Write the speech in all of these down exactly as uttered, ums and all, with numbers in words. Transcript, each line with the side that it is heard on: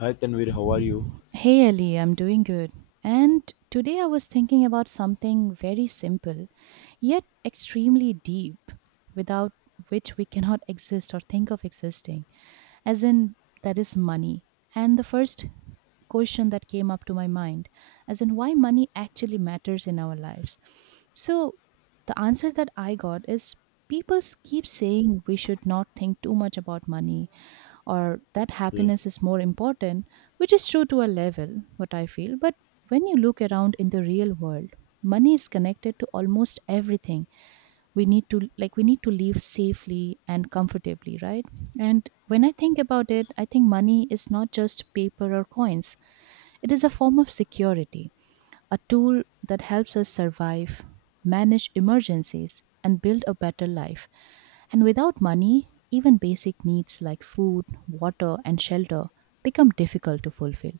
left: Hi Tanvir, how are you?
right: Hey Ellie, I'm doing good. And today I was thinking about something very simple, yet extremely deep, without which we cannot exist or think of existing, as in that is money. And the first question that came up to my mind, as in why money actually matters in our lives. So the answer that I got is people keep saying we should not think too much about money or that happiness
left: Yes.
right: is more important, which is true to a level, what I feel. But when you look around in the real world, money is connected to almost everything we need to like we need to live safely and comfortably, right? And when I think about it,
left: Yes,
right: I think money is not just paper or coins. It is a form of security, a tool that helps us survive, manage emergencies, and build a better life. And without money, even basic needs like food, water, and shelter become difficult to fulfill.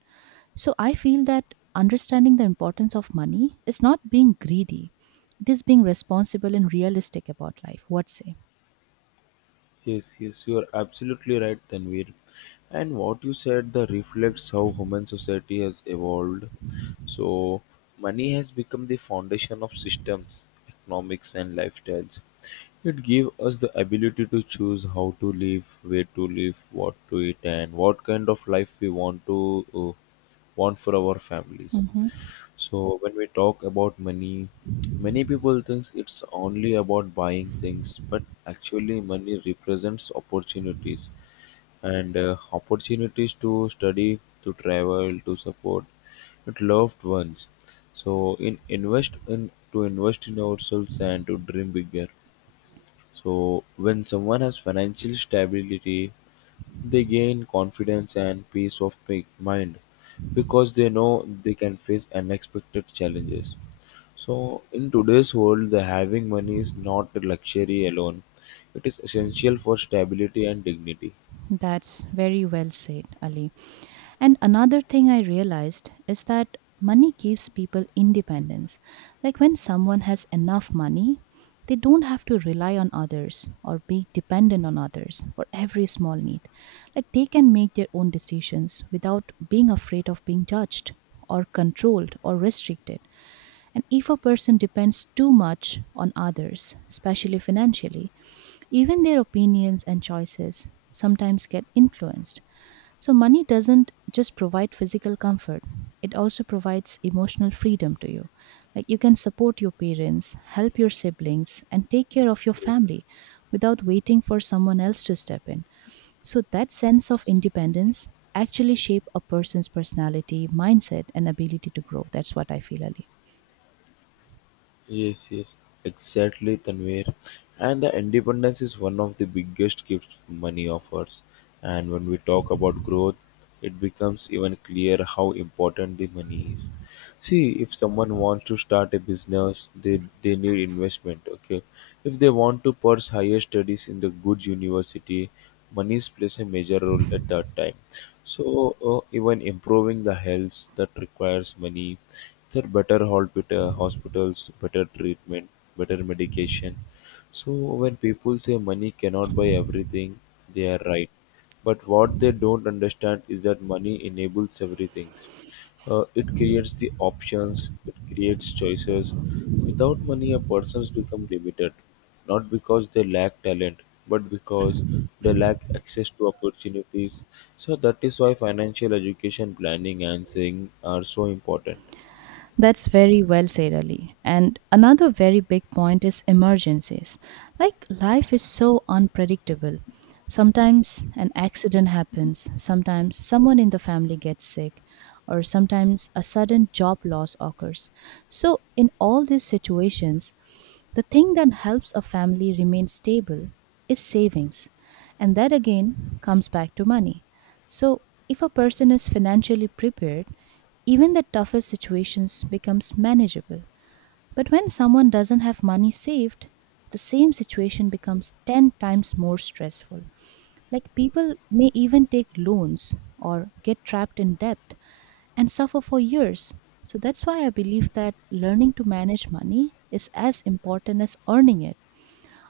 right: So I feel that understanding the importance of money is not being greedy. It is being responsible and realistic about life. What say?
left: yes, yes, you are absolutely right, Tanvir. And what you said that reflects how human society has evolved. So, money has become the foundation of systems, economics, and lifestyles. It gives us the ability to choose how to live, where to live, what to eat, and what kind of life we want to uh, want for our families.
right: Hmm.
left: So when we talk about money, many people thinks it's only about buying things, but actually money represents opportunities and uh, opportunities to study, to travel, to support with loved ones. So in invest in to invest in ourselves and to dream bigger. So when someone has financial stability, they gain confidence and peace of mi- mind because they know they can face unexpected challenges. So in today's world, the having money is not a luxury alone; it is essential for stability and dignity.
right: That's very well said, Ali. And another thing I realized is that money gives people independence. Like when someone has enough money, they don't have to rely on others or be dependent on others for every small need. Like they can make their own decisions without being afraid of being judged or controlled or restricted. And if a person depends too much on others, especially financially, even their opinions and choices sometimes get influenced. So, money doesn't just provide physical comfort, it also provides emotional freedom to you. Like, you can support your parents, help your siblings, and take care of your family without waiting for someone else to step in. So, that sense of independence actually shape a person's personality, mindset, and ability to grow. That's what I feel, Ali.
left: Yes, yes, exactly, Tanvir. And the independence is one of the biggest gifts money offers. And when we talk about growth, it becomes even clear how important the money is. See, if someone wants to start a business, they, they need investment, okay? If they want to pursue higher studies in the good university, monies plays a major role at that time. So, uh, even improving the health that requires money, there are better hospita- hospitals, better treatment, better medication. So when people say money cannot buy everything, they are right. But what they don't understand is that money enables everything. Uh, it creates the options, it creates choices. Without money, a person's become limited, not because they lack talent, but because they lack access to opportunities. So that is why financial education planning and saving are so important.
right: That's very well said, Ali. And another very big point is emergencies. Like life is so unpredictable. Sometimes an accident happens, sometimes someone in the family gets sick, or sometimes a sudden job loss occurs. So, in all these situations, the thing that helps a family remain stable is savings. And that again comes back to money. So, if a person is financially prepared, even the toughest situations becomes manageable. But when someone doesn't have money saved, the same situation becomes ten times more stressful. Like people may even take loans or get trapped in debt and suffer for years. So that's why I believe that learning to manage money is as important as earning it.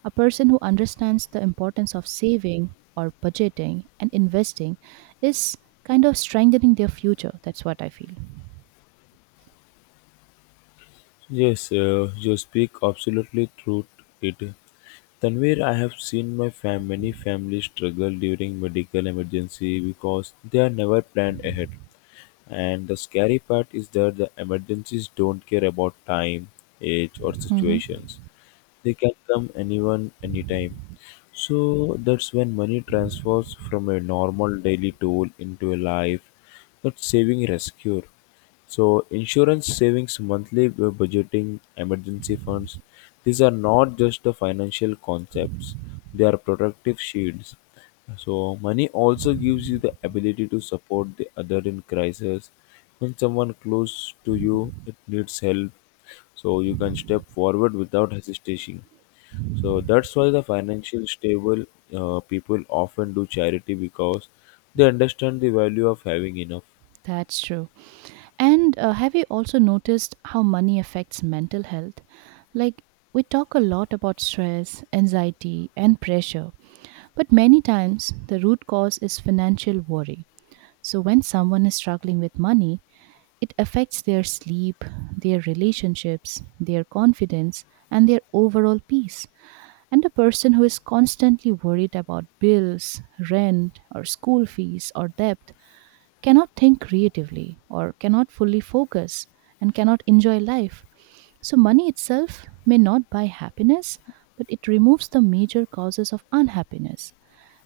right: A person who understands the importance of saving or budgeting and investing is kind of strengthening their future. That's what I feel.
left: Yes, uh, you speak absolutely true it. Tanvir, I have seen my fam- many families struggle during medical emergency because they are never planned ahead. And the scary part is that the emergencies don't care about time, age or
right: Hmm.
left: situations. They can come anyone, anytime. So that's when money transfers from a normal daily tool into a life that saving rescue. So insurance savings, monthly bu- budgeting, emergency funds, these are not just the financial concepts. They are protective shields. So money also gives you the ability to support the other in crisis. When someone close to you it needs help, so you can step forward without hesitation. So that's why the financial stable uh, people often do charity because they understand the value of having enough.
right: That's true. And uh, have you also noticed how money affects mental health? Like, we talk a lot about stress, anxiety, and pressure, but many times the root cause is financial worry. So, when someone is struggling with money, it affects their sleep, their relationships, their confidence, and their overall peace. And a person who is constantly worried about bills, rent, or school fees, or debt cannot think creatively or cannot fully focus and cannot enjoy life. So, money itself may not buy happiness, but it removes the major causes of unhappiness.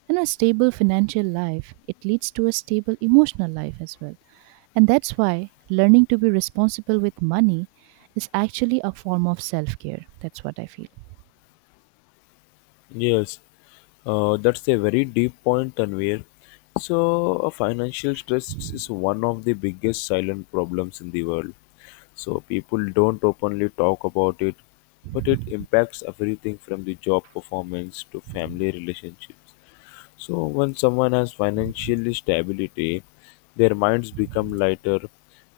right: And a stable financial life, it leads to a stable emotional life as well. And that's why learning to be responsible with money is actually a form of self care. That's what I feel.
left: Yes, uh, that's a very deep point, Tanvir. So, uh, financial stress is one of the biggest silent problems in the world. So, people don't openly talk about it, but it impacts everything from the job performance to family relationships. So when someone has financial stability, their minds become lighter.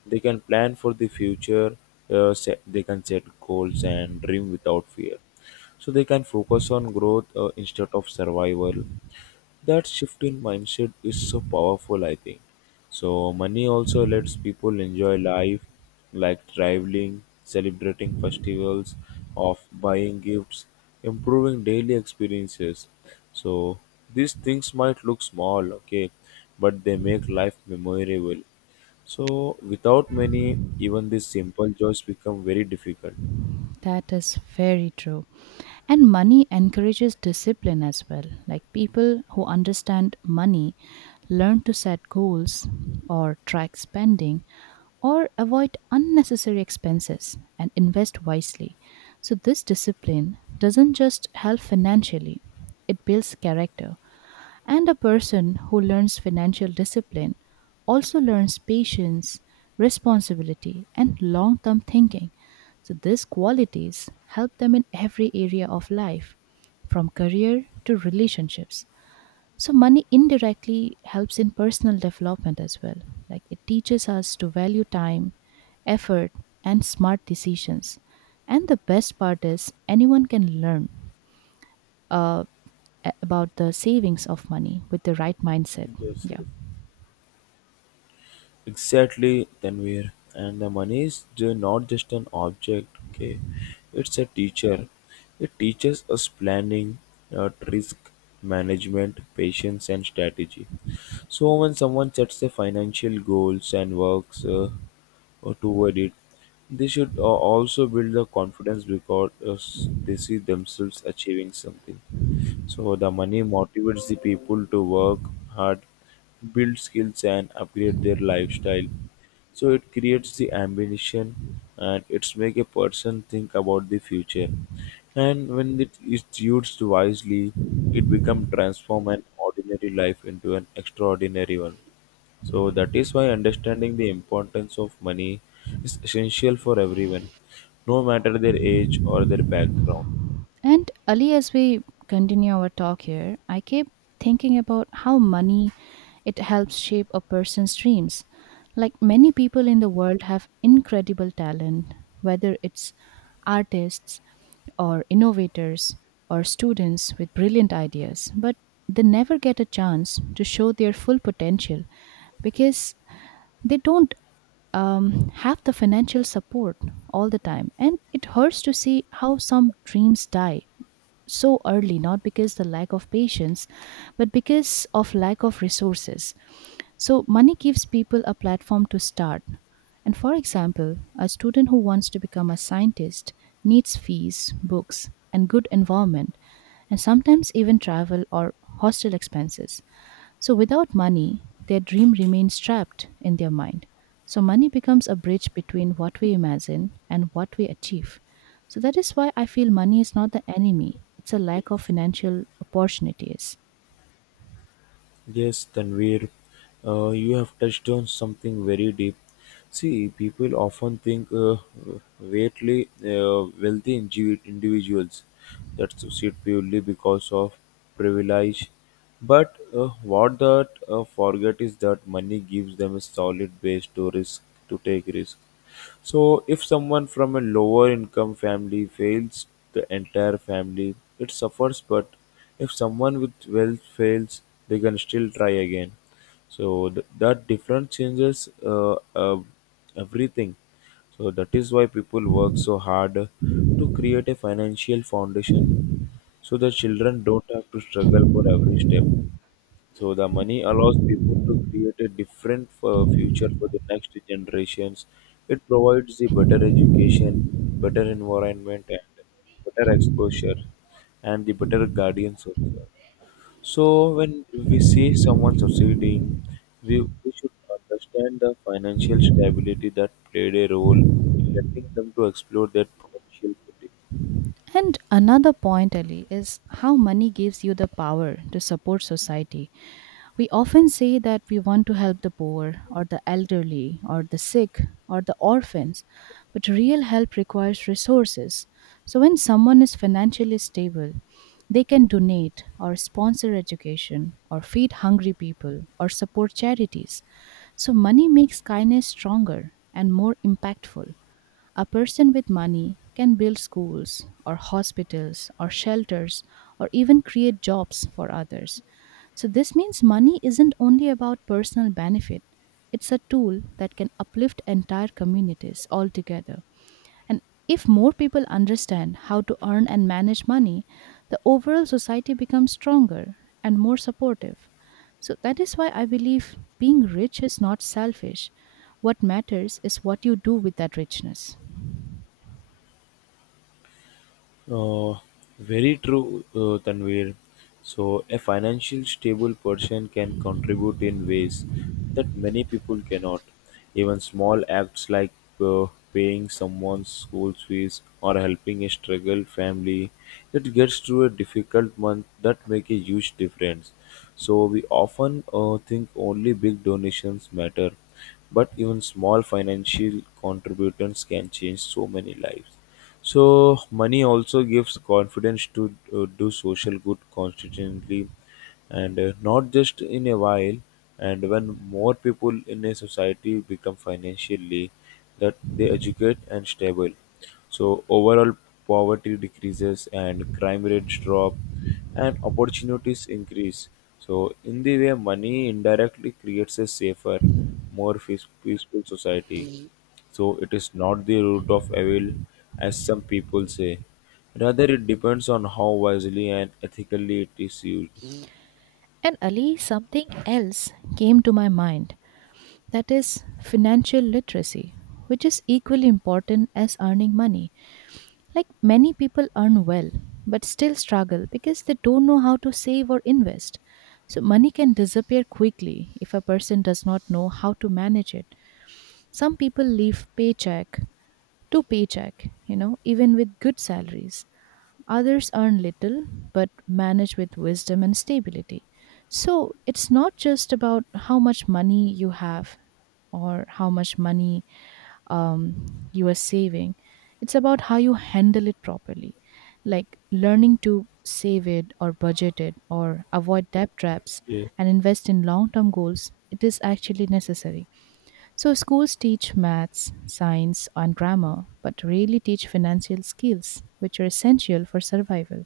left: They can plan for the future. Uh, set, they can set goals and dream without fear. So they can focus on growth uh, instead of survival. That shift in mindset is so powerful, I think. So money also lets people enjoy life, like traveling, celebrating festivals, of buying gifts, improving daily experiences. So these things might look small, okay, but they make life memorable. So without money, even these simple joys become very difficult.
right: That is very true. And money encourages discipline as well. Like people who understand money learn to set goals or track spending or avoid unnecessary expenses and invest wisely. So, this discipline doesn't just help financially, it builds character, and a person who learns financial discipline also learns patience, responsibility, and long term thinking. So, these qualities help them in every area of life, from career to relationships. So, money indirectly helps in personal development as well. Like it teaches us to value time, effort, and smart decisions. And the best part is, anyone can learn. Uh, a- about the savings of money with the right mindset.
left: Yes,
right: Yeah.
left: yes. Exactly, Tanvir. And the money is ju- not just an object, okay? It's a teacher. It teaches us planning, uh, risk management, patience, and strategy. So when someone sets their financial goals and works uh, uh, toward it, they should uh, also build the confidence because uh, s- they see themselves achieving something. So the money motivates the people to work hard, build skills, and upgrade their lifestyle. So it creates the ambition, and it's make a person think about the future. And when it is used wisely, it become transform an ordinary life into an extraordinary one. So that is why understanding the importance of money is essential for everyone, no matter their age or their background.
right: And Ali, as we continue our talk here, I keep thinking about how money it helps shape a person's dreams. Like many people in the world have incredible talent, whether it's artists or innovators or students with brilliant ideas, but they never get a chance to show their full potential because they don't um, have the financial support all the time. And it hurts to see how some dreams die so early, not because the lack of patience, but because of lack of resources. So money gives people a platform to start. And for example, a student who wants to become a scientist needs fees, books, and good environment, and sometimes even travel or hostel expenses. So, without money, their dream remains trapped in their mind. So, money becomes a bridge between what we imagine and what we achieve. So, that is why I feel money is not the enemy, it's a lack of financial opportunities.
left: Yes, Tanvir, uh, you have touched on something very deep. See, people often think uh, wealthy, uh, wealthy indivi- individuals that succeed purely because of privilege. But uh, what that uh, forget is that money gives them a solid base to risk to take risk. So, if someone from a lower income family fails, the entire family it suffers. But if someone with wealth fails, they can still try again. So th- that difference changes uh, uh, everything. So that is why people work so hard to create a financial foundation so that children don't have to struggle for every step. So the money allows people to create a different uh, future for the next generations. It provides the better education, better environment, and better exposure, and the better guardians also. So when we see someone succeeding, we, we should understand the financial stability that played a role in letting them to explore their potential fully.
right: And another point, Ali, is how money gives you the power to support society. We often say that we want to help the poor, or the elderly, or the sick, or the orphans, but real help requires resources. So, when someone is financially stable, they can donate or sponsor education or feed hungry people or support charities. So, money makes kindness stronger and more impactful. A person with money can build schools or hospitals or shelters or even create jobs for others. So, this means money isn't only about personal benefit, it's a tool that can uplift entire communities altogether. And if more people understand how to earn and manage money, the overall society becomes stronger and more supportive. So, that is why I believe being rich is not selfish. What matters is what you do with that richness.
left: Uh, Very true, uh, Tanvir. So, a financial stable person can contribute in ways that many people cannot. Even small acts like uh, paying someone's school fees or helping a struggle family that gets through a difficult month, that make a huge difference. So, we often uh, think only big donations matter, but even small financial contributions can change so many lives. So money also gives confidence to uh, do social good constantly, and uh, not just in a while. And when more people in a society become financially that they educate and stable, so overall poverty decreases and crime rates drop and opportunities increase. So in the way money indirectly creates a safer, more peace- peaceful society. So it is not the root of evil, as some people say. Rather, it depends on how wisely and ethically it is used.
right: And Ali, something else came to my mind, that is financial literacy, which is equally important as earning money. Like many people earn well but still struggle because they don't know how to save or invest. So, money can disappear quickly if a person does not know how to manage it. Some people live paycheck to paycheck, you know, even with good salaries. Others earn little but manage with wisdom and stability. So it's not just about how much money you have or how much money um, you are saving, it's about how you handle it properly. Like learning to save it or budget it or avoid debt traps
left: Yeah.
right: and invest in long term goals, it is actually necessary. So, schools teach maths, science, and grammar, but rarely teach financial skills, which are essential for survival.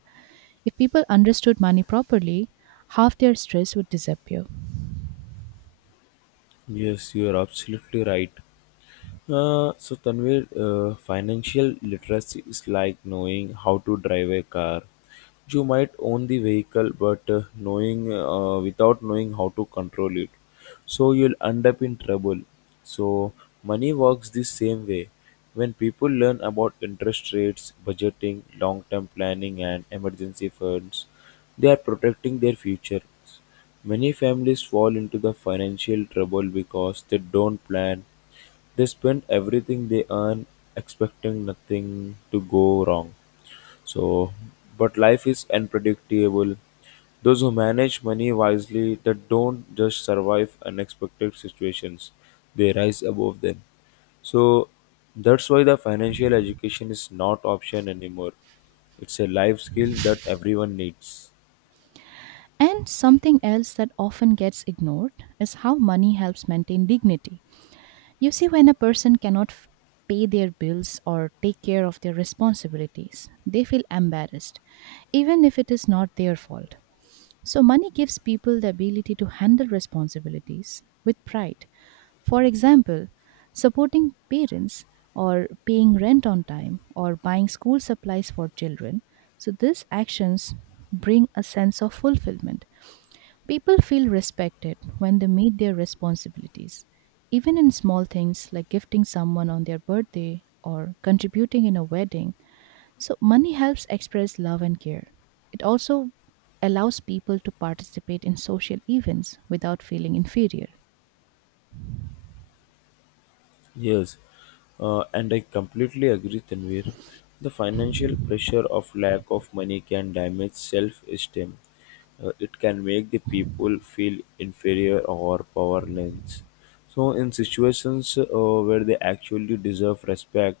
right: If people understood money properly, half their stress would disappear.
left: Yes, you are absolutely right. Uh, so Tanvir, uh, financial literacy is like knowing how to drive a car. You might own the vehicle, but uh, knowing uh, without knowing how to control it, so you'll end up in trouble. So money works the same way. When people learn about interest rates, budgeting, long-term planning, and emergency funds, they are protecting their future. Many families fall into the financial trouble because they don't plan, they spend everything they earn expecting nothing to go wrong. So, but life is unpredictable. Those who manage money wisely that don't just survive unexpected situations, they rise above them. So that's why the financial education is not option anymore. It's a life skill that everyone needs.
right: And something else that often gets ignored is how money helps maintain dignity. You see, when a person cannot f- pay their bills or take care of their responsibilities, they feel embarrassed, even if it is not their fault. So, money gives people the ability to handle responsibilities with pride. For example, supporting parents or paying rent on time or buying school supplies for children. So, these actions bring a sense of fulfillment. People feel respected when they meet their responsibilities. Even in small things like gifting someone on their birthday or contributing in a wedding, so money helps express love and care. It also allows people to participate in social events without feeling inferior.
left: Yes, uh, and I completely agree, Tanvir. The financial pressure of lack of money can damage self esteem. It can make the people feel inferior or powerless. So, in situations uh, where they actually deserve respect,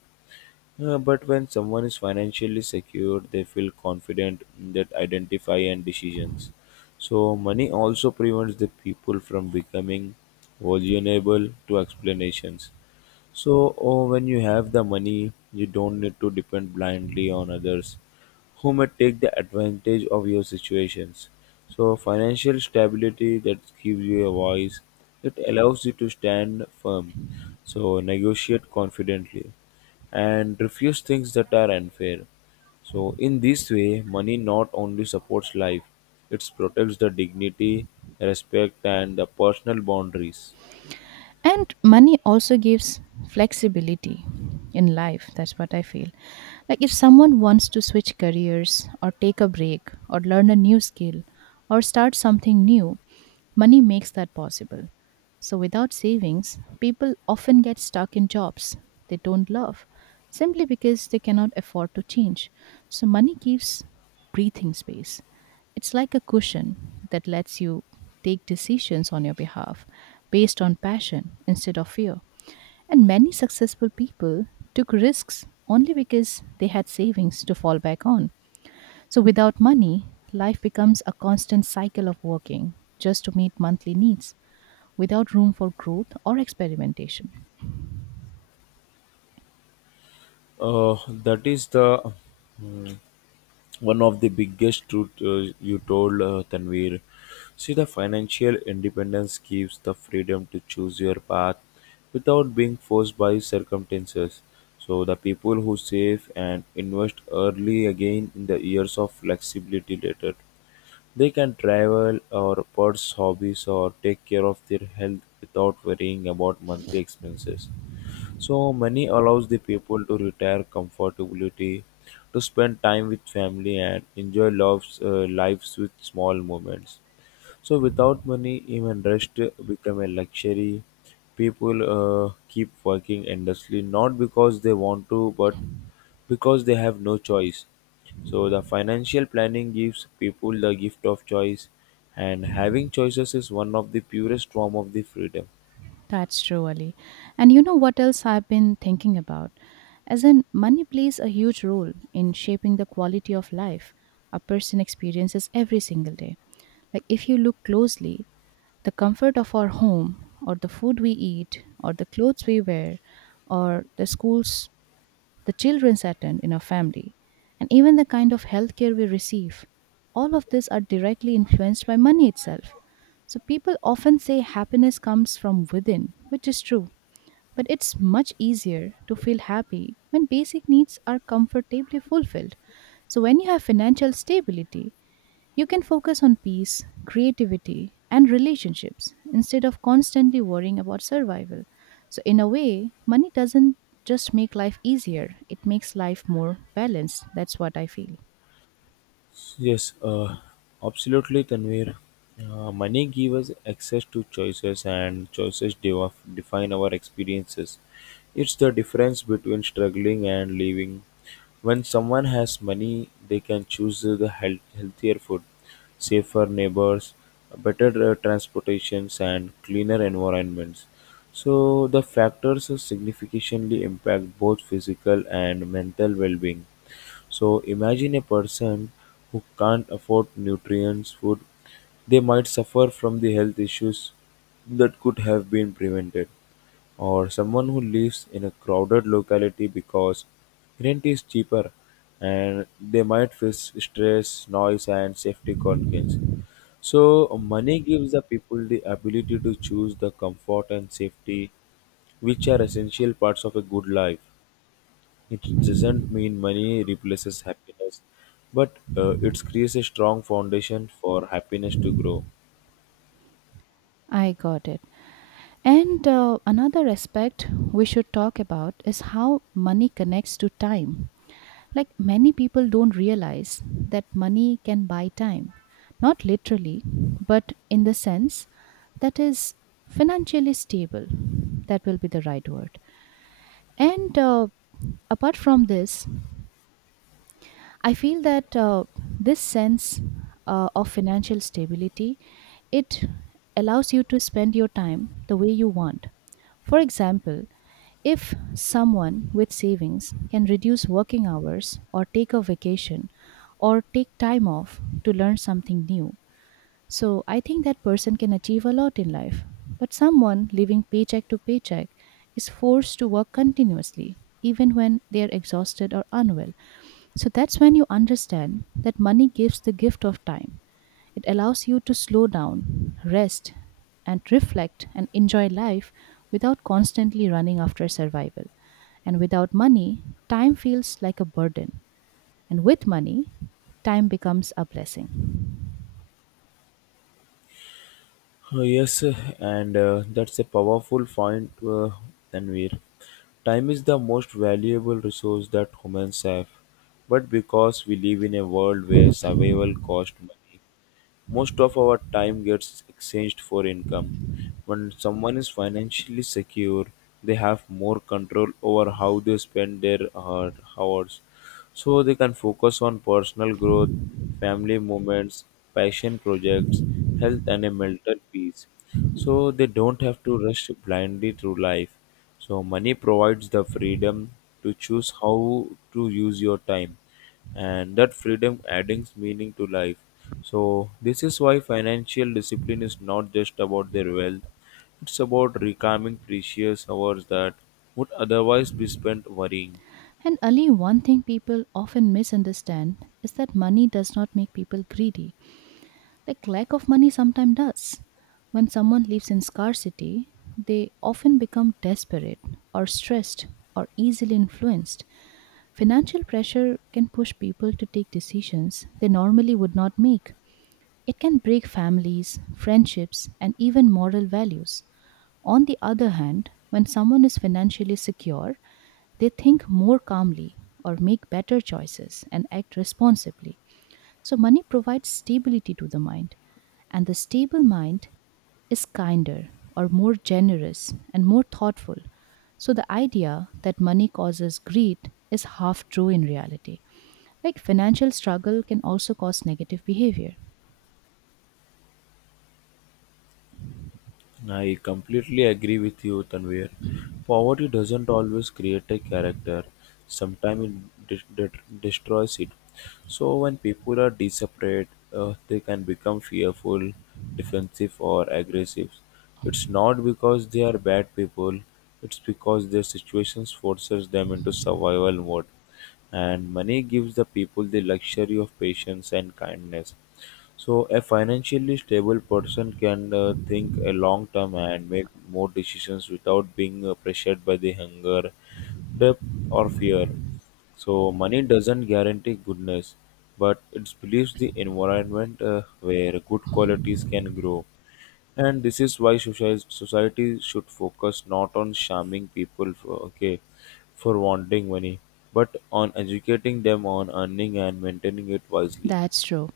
left: uh, but when someone is financially secure, they feel confident in that identify and decisions. So, money also prevents the people from becoming vulnerable to explanations, so, oh, when you have the money, you don't need to depend blindly on others who may take the advantage of your situations. So, financial stability that gives you a voice, it allows you to stand firm. So, negotiate confidently and refuse things that are unfair. So, in this way, money not only supports life, it protects the dignity, respect, and the personal boundaries.
right: And money also gives flexibility in life, that's what I feel. Like if someone wants to switch careers or take a break or learn a new skill or start something new, money makes that possible. So without savings, people often get stuck in jobs they don't love simply because they cannot afford to change. So money gives breathing space. It's like a cushion that lets you take decisions on your behalf based on passion instead of fear. And many successful people took risks only because they had savings to fall back on. So without money, life becomes a constant cycle of working just to meet monthly needs without room for growth or experimentation.
left: Uh, that is the mm, one of the biggest truth uh, you told uh, Tanvir. See, the financial independence gives the freedom to choose your path without being forced by circumstances. So, the people who save and invest early again in the years of flexibility later. They can travel or pursue hobbies or take care of their health without worrying about monthly expenses. So money allows the people to retire comfortably, to spend time with family and enjoy loves, uh, lives with small moments. So without money, even rest become a luxury. People uh, keep working endlessly, not because they want to, but because they have no choice. So the financial planning gives people the gift of choice, and having choices is one of the purest form of the freedom.
right: That's true, Ali. And you know what else I've been thinking about? As in, money plays a huge role in shaping the quality of life a person experiences every single day. Like, if you look closely, the comfort of our home, or the food we eat, or the clothes we wear, or the schools the children's attend in our family, and even the kind of healthcare we receive. All of these are directly influenced by money itself. So people often say happiness comes from within, which is true. But it's much easier to feel happy when basic needs are comfortably fulfilled. So when you have financial stability, you can focus on peace, creativity, and relationships instead of constantly worrying about survival. So, in a way, money doesn't just make life easier, it makes life more balanced. That's what I feel.
left: Yes, uh, absolutely, Tanvir. Uh, money gives us access to choices, and choices de- define our experiences. It's the difference between struggling and living. When someone has money, they can choose the health- healthier food, safer neighbors, better uh, transportations, and cleaner environments. So the factors significantly impact both physical and mental well-being. So imagine a person who can't afford nutrients, food, they might suffer from the health issues that could have been prevented. Or someone who lives in a crowded locality because rent is cheaper, and they might face stress, noise, and safety concerns. So, money gives the people the ability to choose the comfort and safety, which are essential parts of a good life. It doesn't mean money replaces happiness, but uh, it creates a strong foundation for happiness to grow.
right: I got it. And uh, Another aspect we should talk about is how money connects to time. Like, many people don't realize that money can buy time, not literally, but in the sense that is financially stable. That will be the right word. And uh, Apart from this, I feel that uh, this sense uh, of financial stability, it allows you to spend your time the way you want. For example, if someone with savings can reduce working hours or take a vacation or take time off to learn something new, so I think that person can achieve a lot in life. But someone living paycheck to paycheck is forced to work continuously, even when they are exhausted or unwell. So that's when you understand that money gives the gift of time. It allows you to slow down, rest, and reflect and enjoy life without constantly running after survival. And without money, time feels like a burden. And with money, time becomes a blessing.
left: Uh, Yes, and uh, that's a powerful point, uh, Tanvir. Time is the most valuable resource that humans have, but because we live in a world where survival costs money, most of our time gets exchanged for income. When someone is financially secure, they have more control over how they spend their uh, hours. So they can focus on personal growth, family moments, passion projects, health, and a mental peace. So they don't have to rush blindly through life. So money provides the freedom to choose how to use your time, and that freedom adding meaning to life. So, this is why financial discipline is not just about their wealth, it's about reclaiming precious hours that would otherwise be spent worrying.
right: And Ali, one thing people often misunderstand is that money does not make people greedy. Like, lack of money sometimes does. When someone lives in scarcity, they often become desperate or stressed or easily influenced. Financial pressure can push people to take decisions they normally would not make. It can break families, friendships, and even moral values. On the other hand, when someone is financially secure, they think more calmly or make better choices and act responsibly. So, money provides stability to the mind, and the stable mind is kinder or more generous and more thoughtful. So, the idea that money causes greed is half true in reality. Like, financial struggle can also cause negative behavior.
left: I completely agree with you, Tanvir. Poverty doesn't always create a character, sometimes it de- de- destroys it. So, when people are desperate, uh, they can become fearful, defensive, or aggressive. It's not because they are bad people, it's because their situations forces them into survival mode. And money gives the people the luxury of patience and kindness. So a financially stable person can uh, think a long term and make more decisions without being uh, pressured by the hunger, debt, or fear. So money doesn't guarantee goodness, but it believes the environment uh, where good qualities can grow. And this is why society society should focus not on shaming people for, okay, for wanting money, but on educating them on earning and maintaining it wisely.
right: That's true.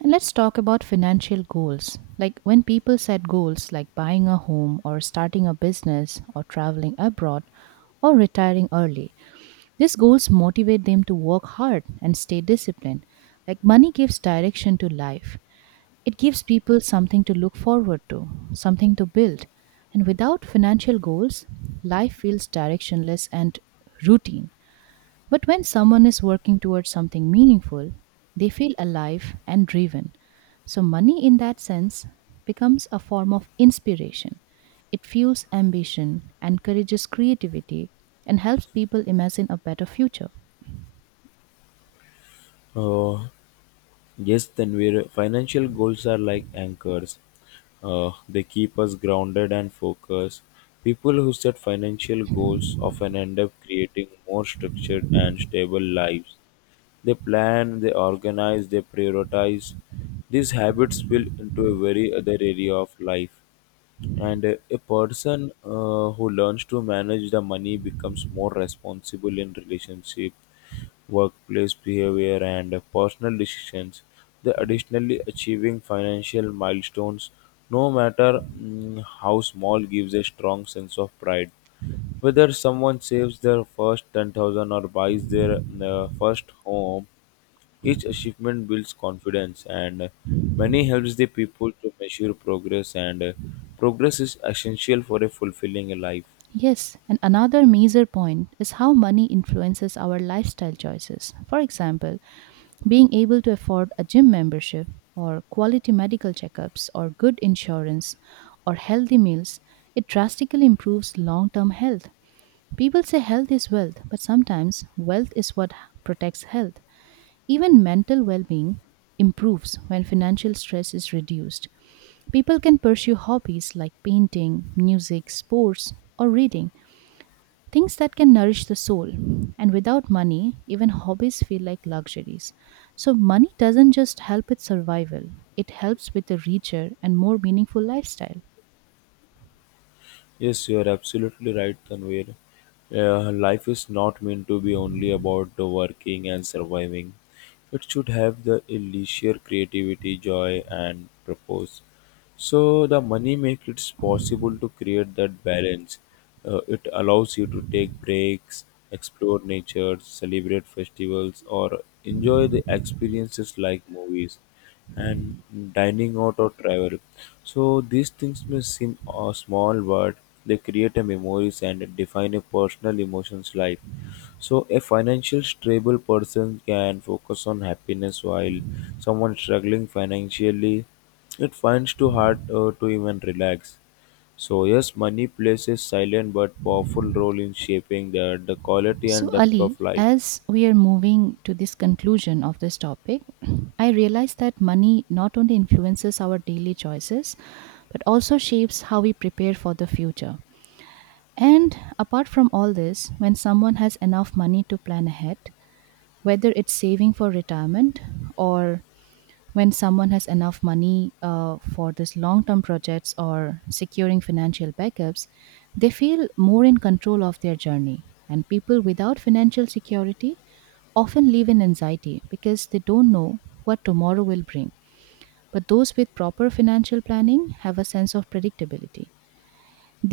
right: And let's talk about financial goals. Like, when people set goals like buying a home or starting a business or traveling abroad or retiring early, these goals motivate them to work hard and stay disciplined. Like, money gives direction to life, it gives people something to look forward to, something to build. And without financial goals, life feels directionless and routine. But when someone is working towards something meaningful, they feel alive and driven. So, money in that sense becomes a form of inspiration. It fuels ambition, encourages creativity, and helps people imagine a better future.
left: Uh, Yes, then we're uh, financial goals are like anchors. Uh, they keep us grounded and focused. People who set financial goals often end up creating more structured and stable lives. They plan, they organize, they prioritize. These habits spill into a very other area of life. And uh, a person uh, who learns to manage the money becomes more responsible in relationship, workplace behavior, and uh, personal decisions. They additionally achieving financial milestones, no matter mm, how small, gives a strong sense of pride. Whether someone saves their first ten thousand or buys their uh, first home, each achievement builds confidence, and money helps the people to measure progress, and uh, progress is essential for a fulfilling life.
right: Yes, and another major point is how money influences our lifestyle choices. For example, being able to afford a gym membership, or quality medical checkups, or good insurance, or healthy meals, it drastically improves long term health. People say health is wealth, but sometimes wealth is what protects health. Even mental well being improves when financial stress is reduced. People can pursue hobbies like painting, music, sports, or reading. Things that can nourish the soul. And without money, even hobbies feel like luxuries. So, money doesn't just help with survival, it helps with a richer and more meaningful lifestyle.
left: Yes, you are absolutely right, Tanvir. Uh, life is not meant to be only about the working and surviving. It should have the leisure, creativity, joy, and purpose. So the money makes it possible to create that balance. Uh, it allows you to take breaks, explore nature, celebrate festivals, or enjoy the experiences like movies and dining out or travel. So these things may seem uh, small, but they create a memories and define a personal emotions life. So a financial stable person can focus on happiness while someone struggling financially, it finds too hard uh, to even relax. So yes, money plays a silent but powerful role in shaping the, the quality
right: So,
left: and depth of
right: Ali,
left: life.
right: as we are moving to this conclusion of this topic, I realize that money not only influences our daily choices, but also shapes how we prepare for the future. And apart from all this, when someone has enough money to plan ahead, whether it's saving for retirement or, when someone has enough money uh, for this long term projects or securing financial backups, they feel more in control of their journey. And people without financial security often live in anxiety because they don't know what tomorrow will bring. But those with proper financial planning have a sense of predictability.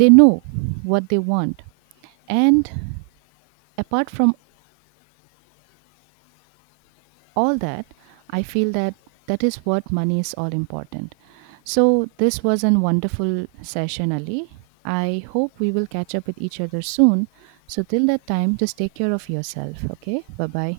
right: They know what they want. And apart from all that, I feel that that is what money is all important. So this was a wonderful session, Ali. I hope we will catch up with each other soon. So till that time, just take care of yourself. Okay, bye bye.